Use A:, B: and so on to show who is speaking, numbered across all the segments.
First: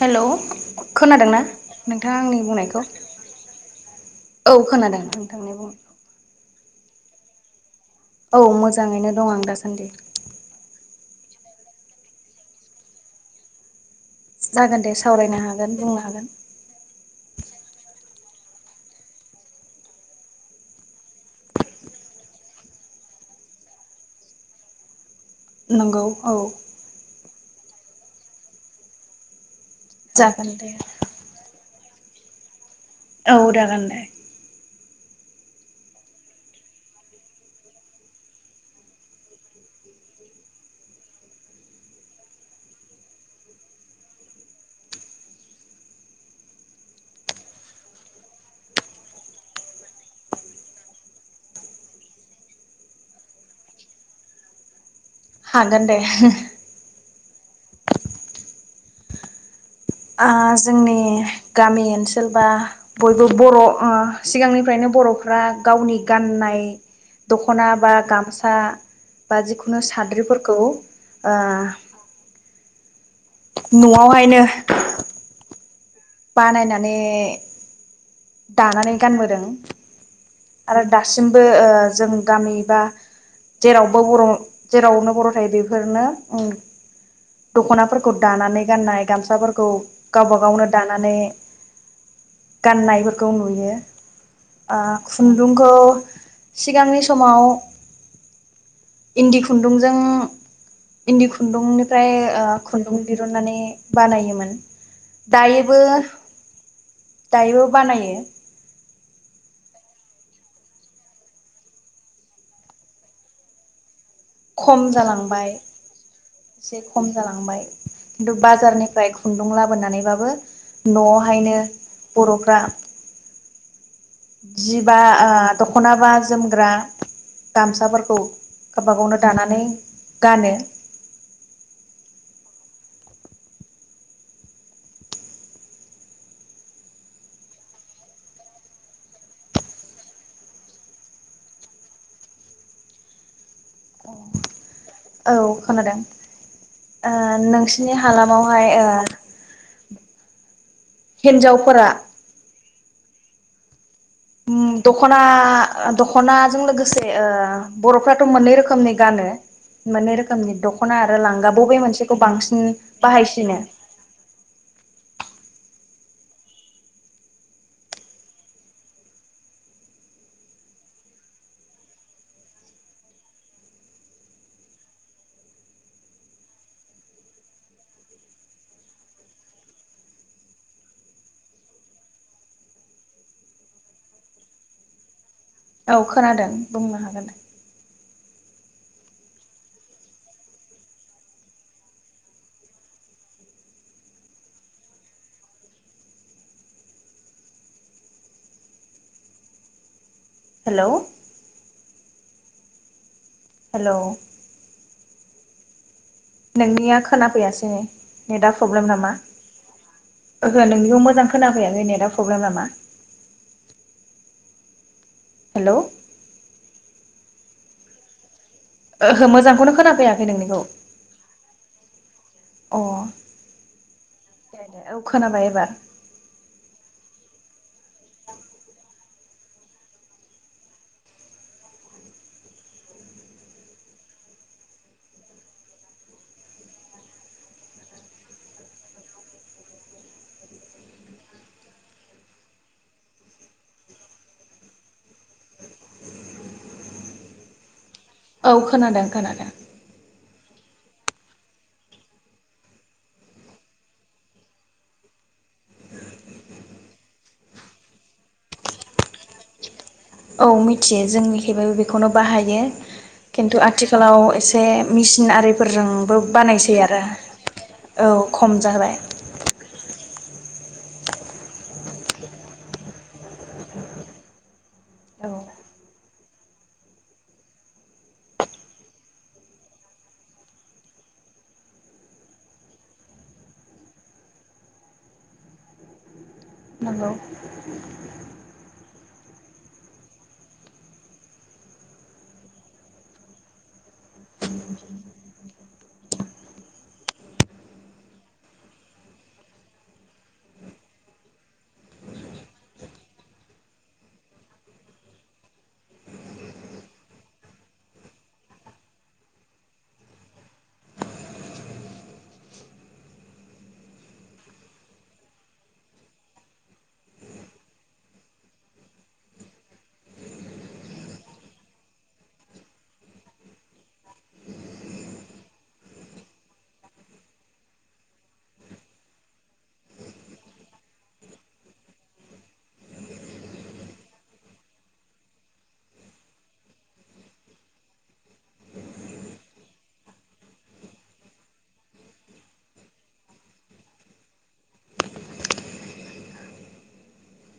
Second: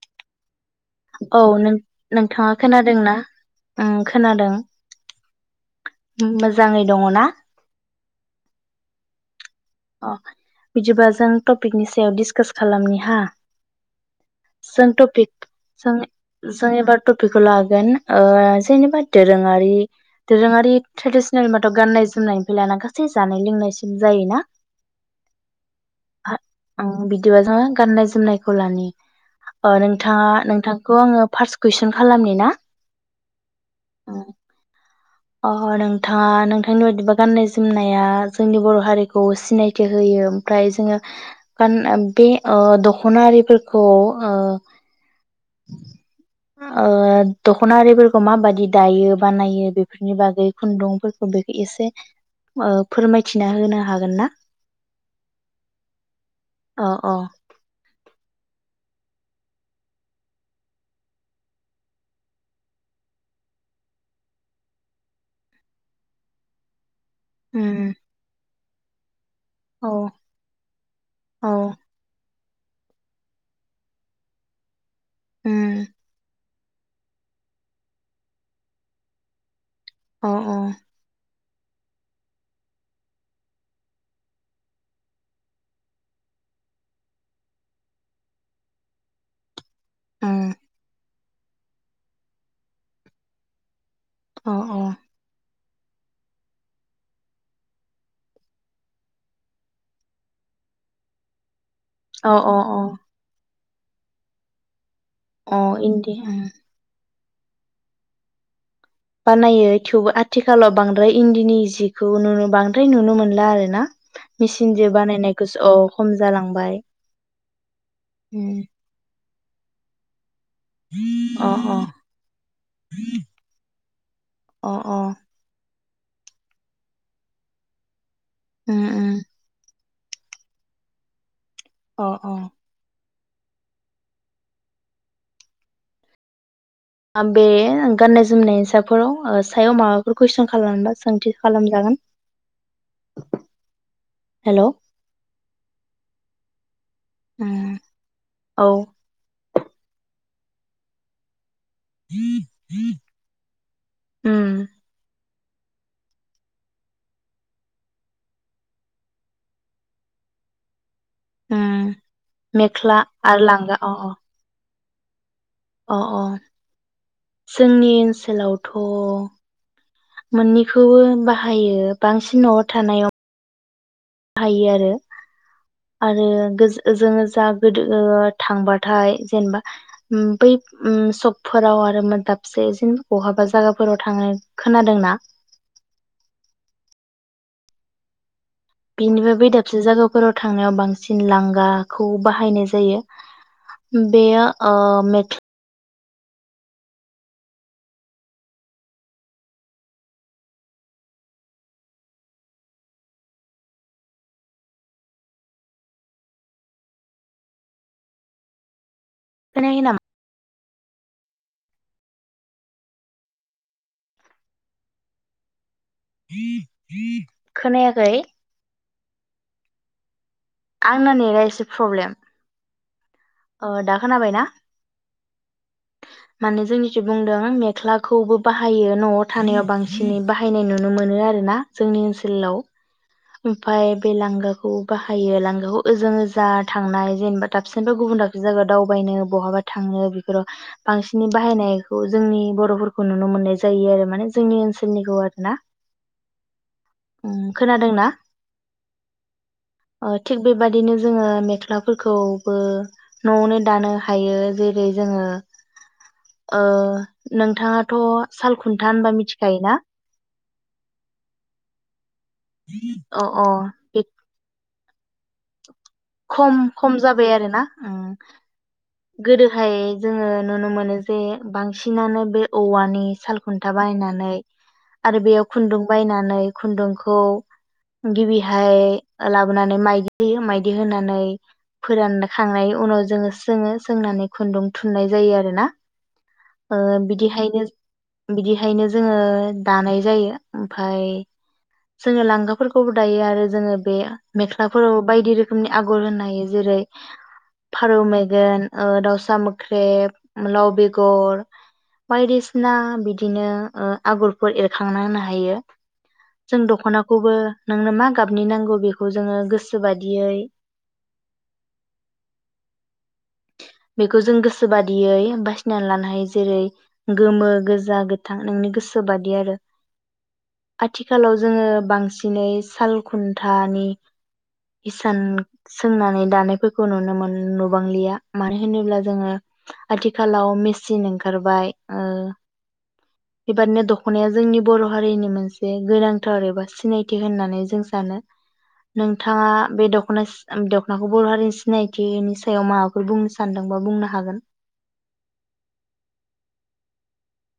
A: Hello खोनादोंना
B: औ
A: आंनि
B: नोंथाङा
A: बुंनायखौ
B: खोनादोंना ओम खोनादों
A: औ खोनादों नोंथांनि बुंनायखौ
B: मो मोजाङै दङ ना?
A: औ मोजाङैनो दं आं दासान्दि।
B: अ बिदिबा जों टपिकनि सायाव डिसकास खालामनि हा
A: जागोन
B: जों
A: दे
B: टपिक
A: सावरायनो हागोन
B: जों
A: बुंनो हागोन
B: जों एबार टपिकखौ लागोन ओ जेनेबा दोरोङारि दोरोङारि ट्रेडिसनेल होमबाथ गान्नाय जोमनायनिफ्राय लाना गासै जानाय लोंनायसिम जायोना
A: नंगौ औ
B: आं बिदिबा जोङो गाननाय जोमनायखौ लानि ओ नोंथाङा
A: जागोन
B: नो
A: दे
B: नोंथांखौ आङो फारस कुइसन खालामनि ना
A: औ [unintelligible] गाननाय
B: ओ अ नोंथाङा नोंथांनि बायदिबा गाननाय जोमनाया जोंनि बर हारिखौ सिनायथि होयो ओमफ्राय जोङो गान बे ओ दखना आरिफोरखौ ओ ओ दखना आरिफोरखौ माबादि दायो बानायो बेफोरनि बागै खुन्दुंफोरखौ बेखौ एसे ओ फोरमायथिना होनो हागोन ना
A: हागोन दे
B: अ अ
A: आ जोंनि गामि ओनसोल बा बयबो बर ओ सिगांनिफ्रायनो बरफ्रा गावनि गाननाय दखना
B: उम
A: बा गामसा बा जिखुनु
B: औ
A: साद्रिफोरखौ ओ
B: औ
A: नआवहायनो
B: उम
A: बानायनानै दानानै गानबोदों
B: अ अ
A: आरो दासिम बो ओ जों गामि बा जेरावबो बर जेरावनो बर थायो बेफोरनो उम दखनाफोरखौ दानानै गाननाय गामसाफोरखौ गावबा
B: उम
A: गावनो दानानै गाननायफोरखौ नुयो
B: अ
A: ओ
B: अ
A: खुन्दुंखौ सिगांनि समाव इन्दि खुन्दुंजों इन्दि खुन्दुंनि फ्राय
B: अ
A: ओ
B: अ अ
A: खुन्दुं दिरुननानै बानायोमोन
B: अ
A: दायोबो
B: इन्दि उम
A: दायोबो बानायो
B: बानायो थेवबो आथिखालाव बांद्राय इन्दिनि जिखौ नु बांद्राय नुनो मोनला आरो ना
A: खम
B: मेचिनजों
A: जालांबाय
B: बानायनायखौसो औ खम जालांबाय
A: एसे खम जालांबाय खिन्थु
B: उम
A: बाजारनिफ्राय खुन्दुं लाबोनानैबाबो
B: अ
A: नआवहायनो
B: अ
A: बरफ्रा
B: अ अ
A: जिबा ओ दख दखनाबा जोमग्रा गामसाफोरखौ
B: उम
A: गाबा गावनो दानानै गानो
B: अ अ आ बे गाननाय जोमनाय साफोराव ओ सायाव माबाफोर कुइसन खालामनोबा सोंथि खालाम जागोन । हेलौ
A: औ खोनादों ।
B: उम
A: ओ नोंसिनि हालामाव
B: औ
A: हाय ओ हिनजाव फोरा
B: [inaudible]
A: उम दखना ना दखनाजों लोगोसे ओ बर'फ्राथ' मोननै रोखोमनि गानो मोननै रोखोमनि दख दख'ना आरो लांगा
B: उम
A: बबे मोनसेखौ बांसिन
B: मेख्ला आरो
A: बाहायसिनो ।
B: लांगा अ अ अ अ जोंनि ओनसोलावथ' मोननैखौबो बाहायो बांसिन न'आव थानायाव बाहायो आरो आरो गोज जोङो जा गोदो ओ थांबाथाय जेनेबा उम बै उम सकफोराव आरो दाबसे इजोंनो बहाबा जायगाफोराव थांनो खोनादों ना
A: औ खोनादों बुंनो हागोन।
B: बेनिफ्राय बे दाबसे जायगाफोराव थांनायाव बांसिन लांगाखौ बाहायनाय जायो बेयो ओ मेख
A: हेलौ हेलौ नोंनिया खोनाफैयासै नेदा प्रब्लेम नामा
B: खोनायाखै नामा
A: ओहो नोंनिखौ मोजां खोनाफैयाखै नेदा प्रब्लेम नामा हेलौ
B: खोनायाखै
A: ओहो मोजांखौनो खोनाफैआ
B: आं ना नेदा एसे प्रब्लेम
A: अ
B: आ दा खोनाबायना
A: दे दे औ खोनाबाय एबार
B: माने जोंनि बुंदों मेख्लाखौबो बाहायो न'आव थानायाव बांसिनै बाहायनाय नुनो मोनो आरोना जोंनि ओनसोलाव । ओमफाय बे लांगाखौ बाहायो लांगाखौ ओजों ओजा थांनाय जेनेबा दाबसेनिफ्राया गुबुन दाबसे जायगायाव दावबायनो बहाबा थांनो बेफोराव बांसिनै बाहायनायखौ जोंनि बर'फोरखौ नुनो मोननाय जायो आरो माने जोंनि ओनसोलनिखौ आरो ना उम खोनादोंना
A: औ खोनादों खोनादों ।
B: ओ थिग बेबायदिनो जोङो मेख्लाफोरखौबो न'आवनो दानो हायो जेरै जोङो ओ नोंथाङाथ' सालखुन्था होनबा मिथिखायोना ।
A: औ मिथियो जोंनिखैबो बेखौनो बाहायो
B: अ अ
A: खिन्थु
B: बे
A: आथिखालाव एसे मिस सिन आरिफोरजोंबो
B: खम
A: बानायसै
B: खम
A: आरो
B: जाबाय आरोना उम
A: औ खम जाबाय ।
B: गोदोहाय जोङो नुनो मोनो जे बांसिनानो बे औवानि सालखुन्था बायनानै आरो
A: औ
B: बेयाव खुन्दुं बायनानै खुन्दुंखौ गिबिहाय लाबोनानै माइदि होयो माइदि होनानै फोरानखांनायनि उनाव जोङो सोङो । सोंनानै खुन्दुं थुननाय जायो आरोना ओ
A: नंगौ
B: बिदिहायनो बिदिहायनो जोंङों दानाय जायो ओमफाय जोंङो लांगाफोरखौबो दायो आरो जोंङो बे मेख्लाफोराव बायदि रोखोमनि आगर होनो हायो। जेरै- फारौ मेगन औ दाउसा मोख्रेब लाव बेगर बायदिसिना बिदिनो ओ आगरफोर एरखांना होनो हायो जों दख'नाखौबो नोंनो मा गाबनि नांगौ बेखौ जोंङो गोसो बादियै बेखौ जों गोसो बादियै बासिनानै लानो हायो जेरै गोमो गोजा गोथां नोंनि गोसो बादि आरो। आथिखालाव जोंङो बांसिनै साल खुन्थानि इसान सोंनानै दानायफोरखौ नुनो मोन बांलिया। मानो होनोब्ला जोंङो आथिखालाव मेसिन ओंखारबाय ओ बेबादिनो दखनाया जोंनि बर' हारिनि मोनसे गोनांथार एबा सिनायथि होननानै जों सानो। नोंथांङा बे दख'ना दख'नाखौ बर' हारिनि सिनायथिनि सायाव माबा फोर बुंनो सानदोंबा बुंनो हागोन।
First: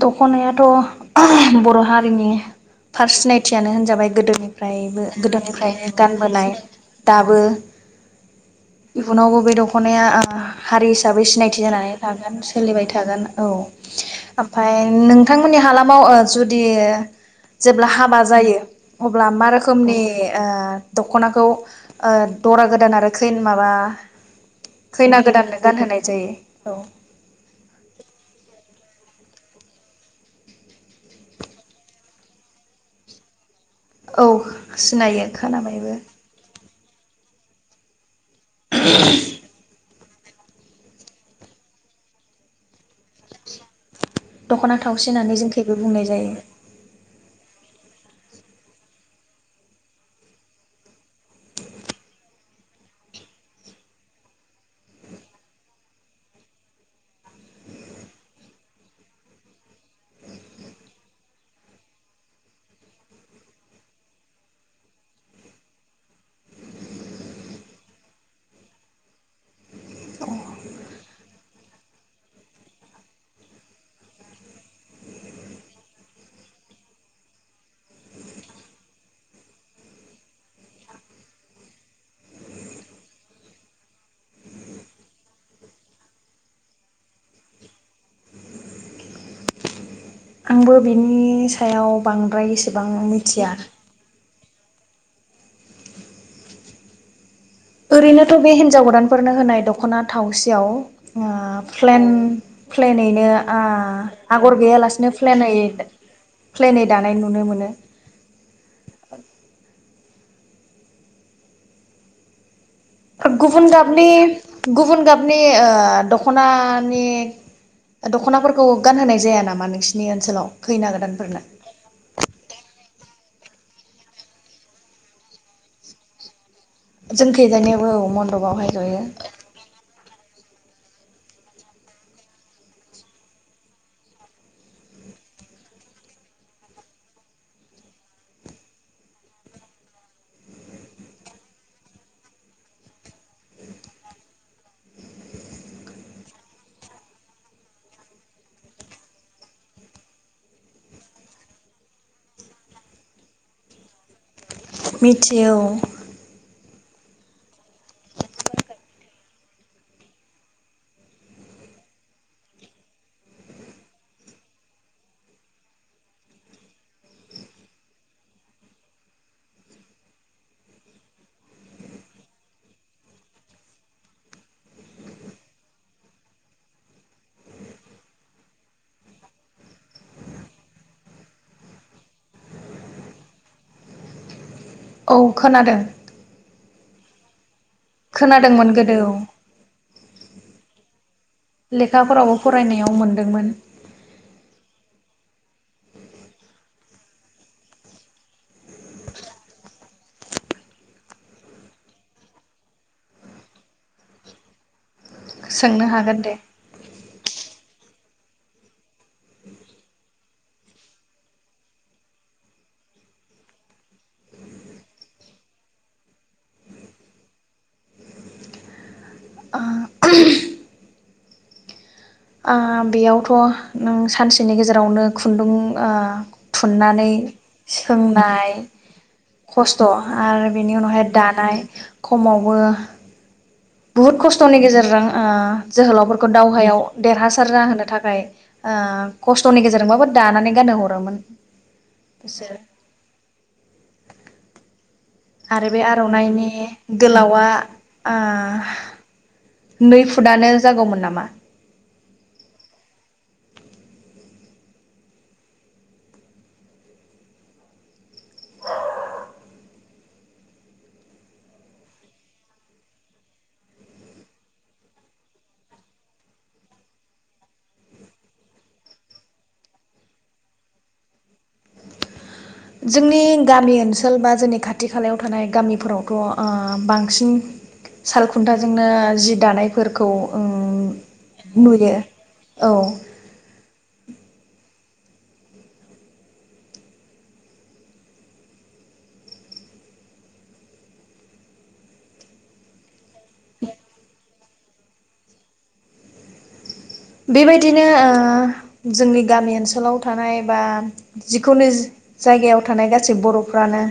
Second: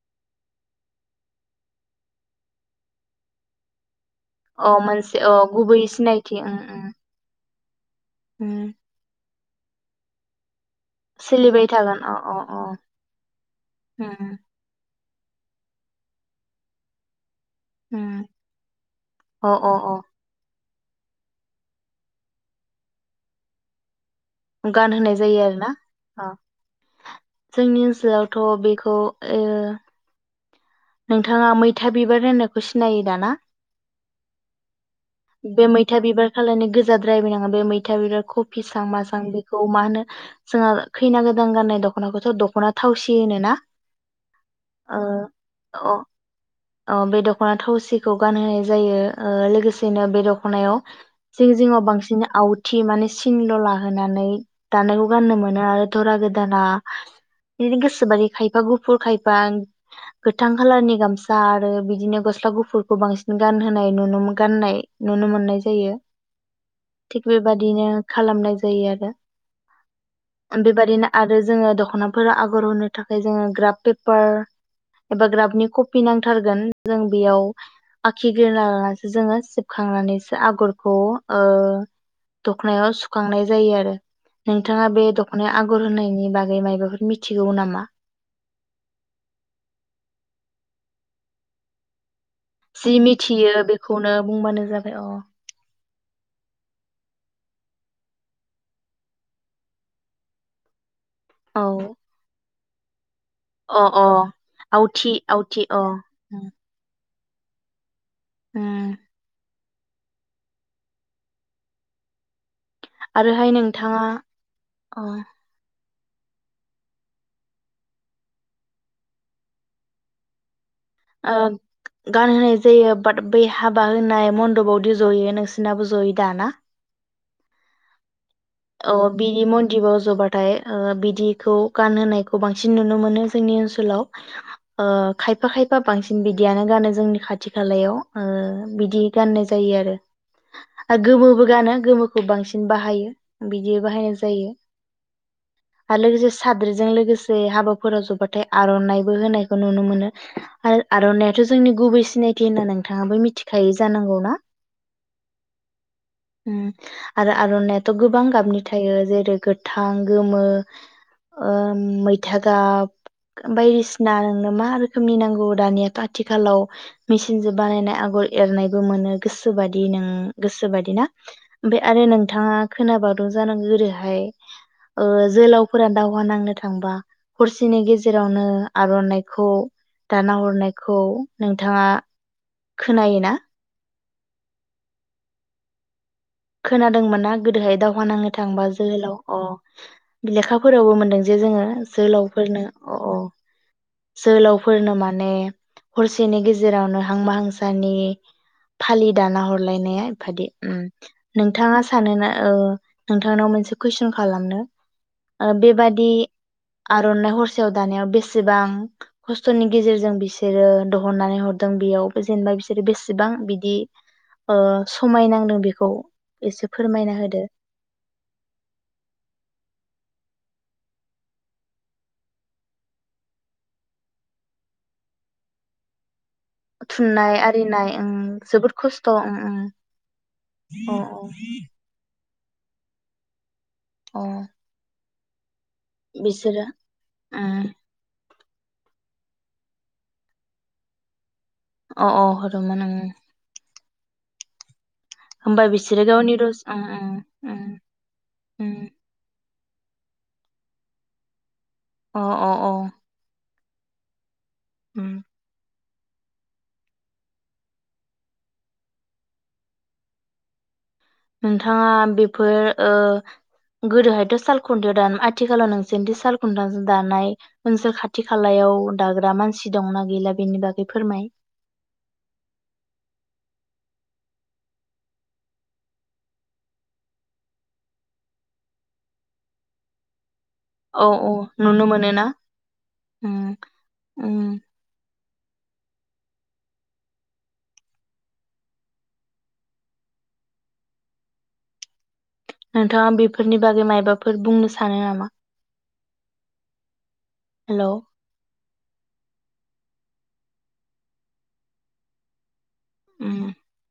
A: दखनायाथ' बर' हारिनि थार सिनायथियानो होनजाबाय
B: अ
A: गोदोनिफ्रायबो
B: मोनसे अ गुबै
A: गोदोनिफ्रायनो
B: सिनायथि उम
A: गानबोनाय
B: उम
A: दाबो
B: उम
A: इउनावबो बेै दख खनाया ओ हारि हिसाबै सिनायथि
B: सोलिबाय
A: जानानै
B: अ
A: थागोन
B: अ अ
A: सोलिबाय थागोन औ
B: उम
A: एन नोंथांमोननि हालामाव ओ जुदि जेब्ला हाबा
B: उम
A: जायो अब्ला मा
B: अ अ
A: रोखोमनि ओ दख'नाखौ ओ दरा गोदान आरो खै माबा
B: गानहोनाय
A: खैना
B: जायो आरो
A: गोदाननो
B: ना
A: गानहोनाय
B: ओ
A: जायो औ
B: जोंनि ओनसोलावथ' बे खौ ओ नोंथांङा मैथा बिबार होननायखौ सिनायो दा ना?
A: औ सिनायो खोनाबायबो
B: जाद्रायबो नंङा बे मैथा बिबार कपि सां मासां बेखौ मा होनो जोंहा खैना गोदान गाननाय दख'नाखौथ' दख'ना थावसि होनो ना?
A: दख'ना थावसि होननानै जों बो
B: अ
A: बुंनाय जायो।
B: ओ बे दख'ना थावसिखौ गानहोनाय जायो ओ लोगोसेनो बे दख'नायाव जिं जिङाव बांसिन आवथि माने सिन दलाहोनानै दानायखौ गाननो मोनो आरो दरा गोदाना बिनो गोसोबायदि खायफा गुफुर खायफा गोथां खालारनि गामसा आरो बिदिनो गस्ला गुफुरखौ बांसिन गानहोनाय नुनो गाननाय नुनो मोननाय जायो थिग बेबादिनो खालामनाय जायो आरो। बे बादिनो आरो जोंङो दख'नाफोरा आगर होनो थाखाय जोंङो ग्राफ पेपार एबा ग्राफनि कप फिनांथारगोन जों बेयाव आखि ग्रोना लानानैसो जोंङो सिबखांनानैसो आगरखौ ओ दख'नायाव सुखांनाय जायो आरो। नोंथांङा बे दख'नायाव आगर होननायनि बागै मायबाफोर मिथिगौ नामा?
A: आंबो बिनि सायाव बांद्राय एसेबां
B: जि
A: मिथिया
B: मिथियो बेखौनो बुंबानो जाबाय अ
A: ओरैनोथ' बे हिनजाव गोदानफोरनो होनाय दख'ना थावसियाव ओ
B: औ
A: फ्लेन फ्लेनै नो आ
B: अ अ
A: आगर गैया
B: आवथि
A: लासिनो फ्लेनै
B: आवथि अ
A: दा दानाय‌ नुनो मोनो।
B: उम आरोहाय
A: गुबुन
B: नोंथाङा
A: गाबनि
B: अ
A: गुबुन गाबनि ओ दख'नानि दख'नाफोरखौ गानहोनाय जाया नामा नोंसिनि ओनसोलाव? खैना
B: ओ
A: गोदानफोरनो
B: गानहोनाय जायो। बाट बै हाबा होनाय मन्दपावदि जयो नोंसिनाबो जयो दा ना?
A: जों खैजानायाव औ मन
B: औ बिनि मन्दबाव जबाथाय ओ बिदिखौ गानहोनायखौ बांसिन नुनो मोनो जोंनि ओनसोलाव ओ खायफा खायफा बांसिन बिदियानो गानो जोंनि खाथि खालायाव ओ बिदि गाननाय जायो आरो गोमोबो गानो गोमोखौ बांसिन बाहायो। बिदि बाहायनाय जायो आरो लोगोसे साद्रिजों लोगोसे हाबाफोराव जबाथाय आर'नाइबो होनायखौ नुनो मोनो आरो आर'नायाथ' जोंनि गुबै सिनायथि होनना नोंथाङाबो मिथिखायो जानांगौना।
A: मिथियो औ।
B: उम आरो आर'नाइ आथ' बां गाबनि थायो जेरै गोथां गोमो ओ मैथा गाब बायदिसिना नोंनो मा रोखोमनि नांगौ दानियाथ' आथिखालाव मेसिनजों बानायनाय आगर एरनायबो मोनो गोसोबादि नों गोसोबादि ना ओमफ्राय आरो नोंथाङा खोनाबावदों जानांगौ गोदोहाय ओ जोलावफोरा दावहा नांनो थांबा हरसेनि गेजेरावनो आर'नानायखौ दाना हरनायखौ नोंथाङा खोनायो ना?
A: औ खोनादों।
B: खोनादोंमोन ना गोदोहाय दावहा नांनो थांबा
A: खोनादोंमोन गोदो औ
B: जोहोलाव अ लेखा फोरावबो मोनदों। जे जोङो
A: लेखाफोरावबो फरायनायाव मोनदोंमोन।
B: जोलावफोरनो माने हरसेनि गेजेरावनो हांमा हांसानि फालि दाना हरलायनाया बादि उम नोंथाङा सानोना ओ नोंथांनाव मोनसे कुइसन खालामनो। ओ
A: सोंनो
B: बेबादि
A: हागोन दे
B: आर'नाइ हर खुसेयाव दानायाव बेसेबां खस्थ'नि गेजेरजों बिसोरो दहननानै हरदों बेयाव जेनेबा बिसोरो बेसेबां बिदि ओ समायनांदों बेखौ एसे फोरमायना होदो।
A: ओ ओ बेयावथ' नों सानसेनि गेजेरावनो खुन्दुं ओ थुननानै
B: थुननाय आरिनाय उम
A: सोंनाय
B: जोबोद खस्थ' उम उम
A: खस्थ' आरो बिनि
B: अ
A: उनावहाय दानाय खमाव बो। बुहुत
B: अ
A: खस्थ'नि गेजेरजों ओ जोहोलावफोरखौ
B: बिसोरो
A: दावहायाव देरहासार
B: उम
A: जाहोनो थाखाय ओ खस्थ'नि गेजेरजोंबाबो दानानै गान हरोमोन।
B: अ अ
A: बिसोरो
B: होदोंमोन ओं ओंं। होमबा
A: आरो बे
B: बिसोरो गावनि
A: आर'नाइनि
B: रस उम उम
A: गोलावा
B: उम
A: ओ
B: उम
A: नै फुटानो जागौमोन नामा?
B: अ अ अ। उम। नोंथाङा बेफोर ओ गोदोहायथ' सालखुनथायाव दाना आथिखालाव नोंसोरथि सालखुनथाजो दानाय ओनसोल खाथि खालायाव दाग्रा मानसि दंना गैला बेनि बागै फोरमाय।
A: जोंनि गामि ओनसोल बा जोंनि खाथि खालायाव थानाय गामिफोरावथ' ओ बांसिन सालखुन्थाजोंनो जि दानायफोरखौ ओम
B: औ औ नुनो
A: नुयो
B: मोनोना
A: औ
B: उम उम। नोंथाङा बि फोरनि बागै माइबा फोर बुंनो सानो नामा?
A: बेबायदिनो
B: हेलौ
A: ओ जोंनि गामि ओनसोलाव थानाय बा जिखुनु जायगायाव थानाय गासै
B: उम
A: बर'फ्रानो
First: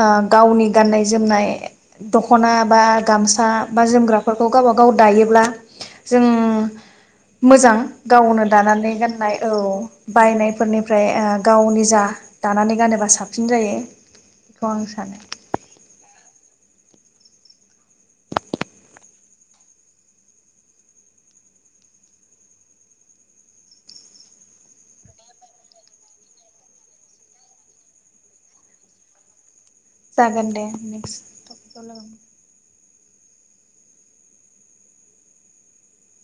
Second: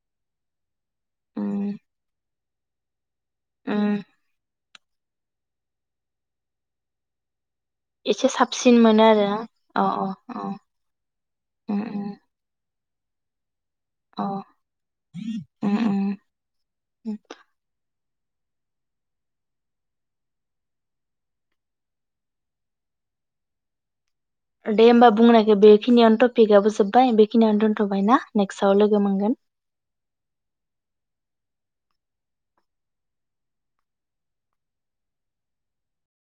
A: ओ गावनि गाननाय जोमनाय
B: उम
A: दख'ना बा गामसा
B: उम
A: बा जोमग्राफोरखौ गावबा गाव दायोब्ला जों मोजां
B: एसे
A: गावनो
B: साबसिन
A: दानानै
B: मोनो आरो
A: गाननाय औ
B: अ अ अ
A: बायनायफोरनिफ्रा य ओ
B: उम
A: गावनि जा
B: उम
A: दानानै गानो बा साबसिन जायो ।
B: अ
A: बेखौ आं सानो ।
B: उ दे होमबा बुंनायखो बेखिनियावनो टपिकआबो जोब्बाय बेखिनियावनो दोनथ'बाय ना नेक्सआव लोगो मोनगोन ।
A: जागोन दे नेक्स टपिकाव लोगो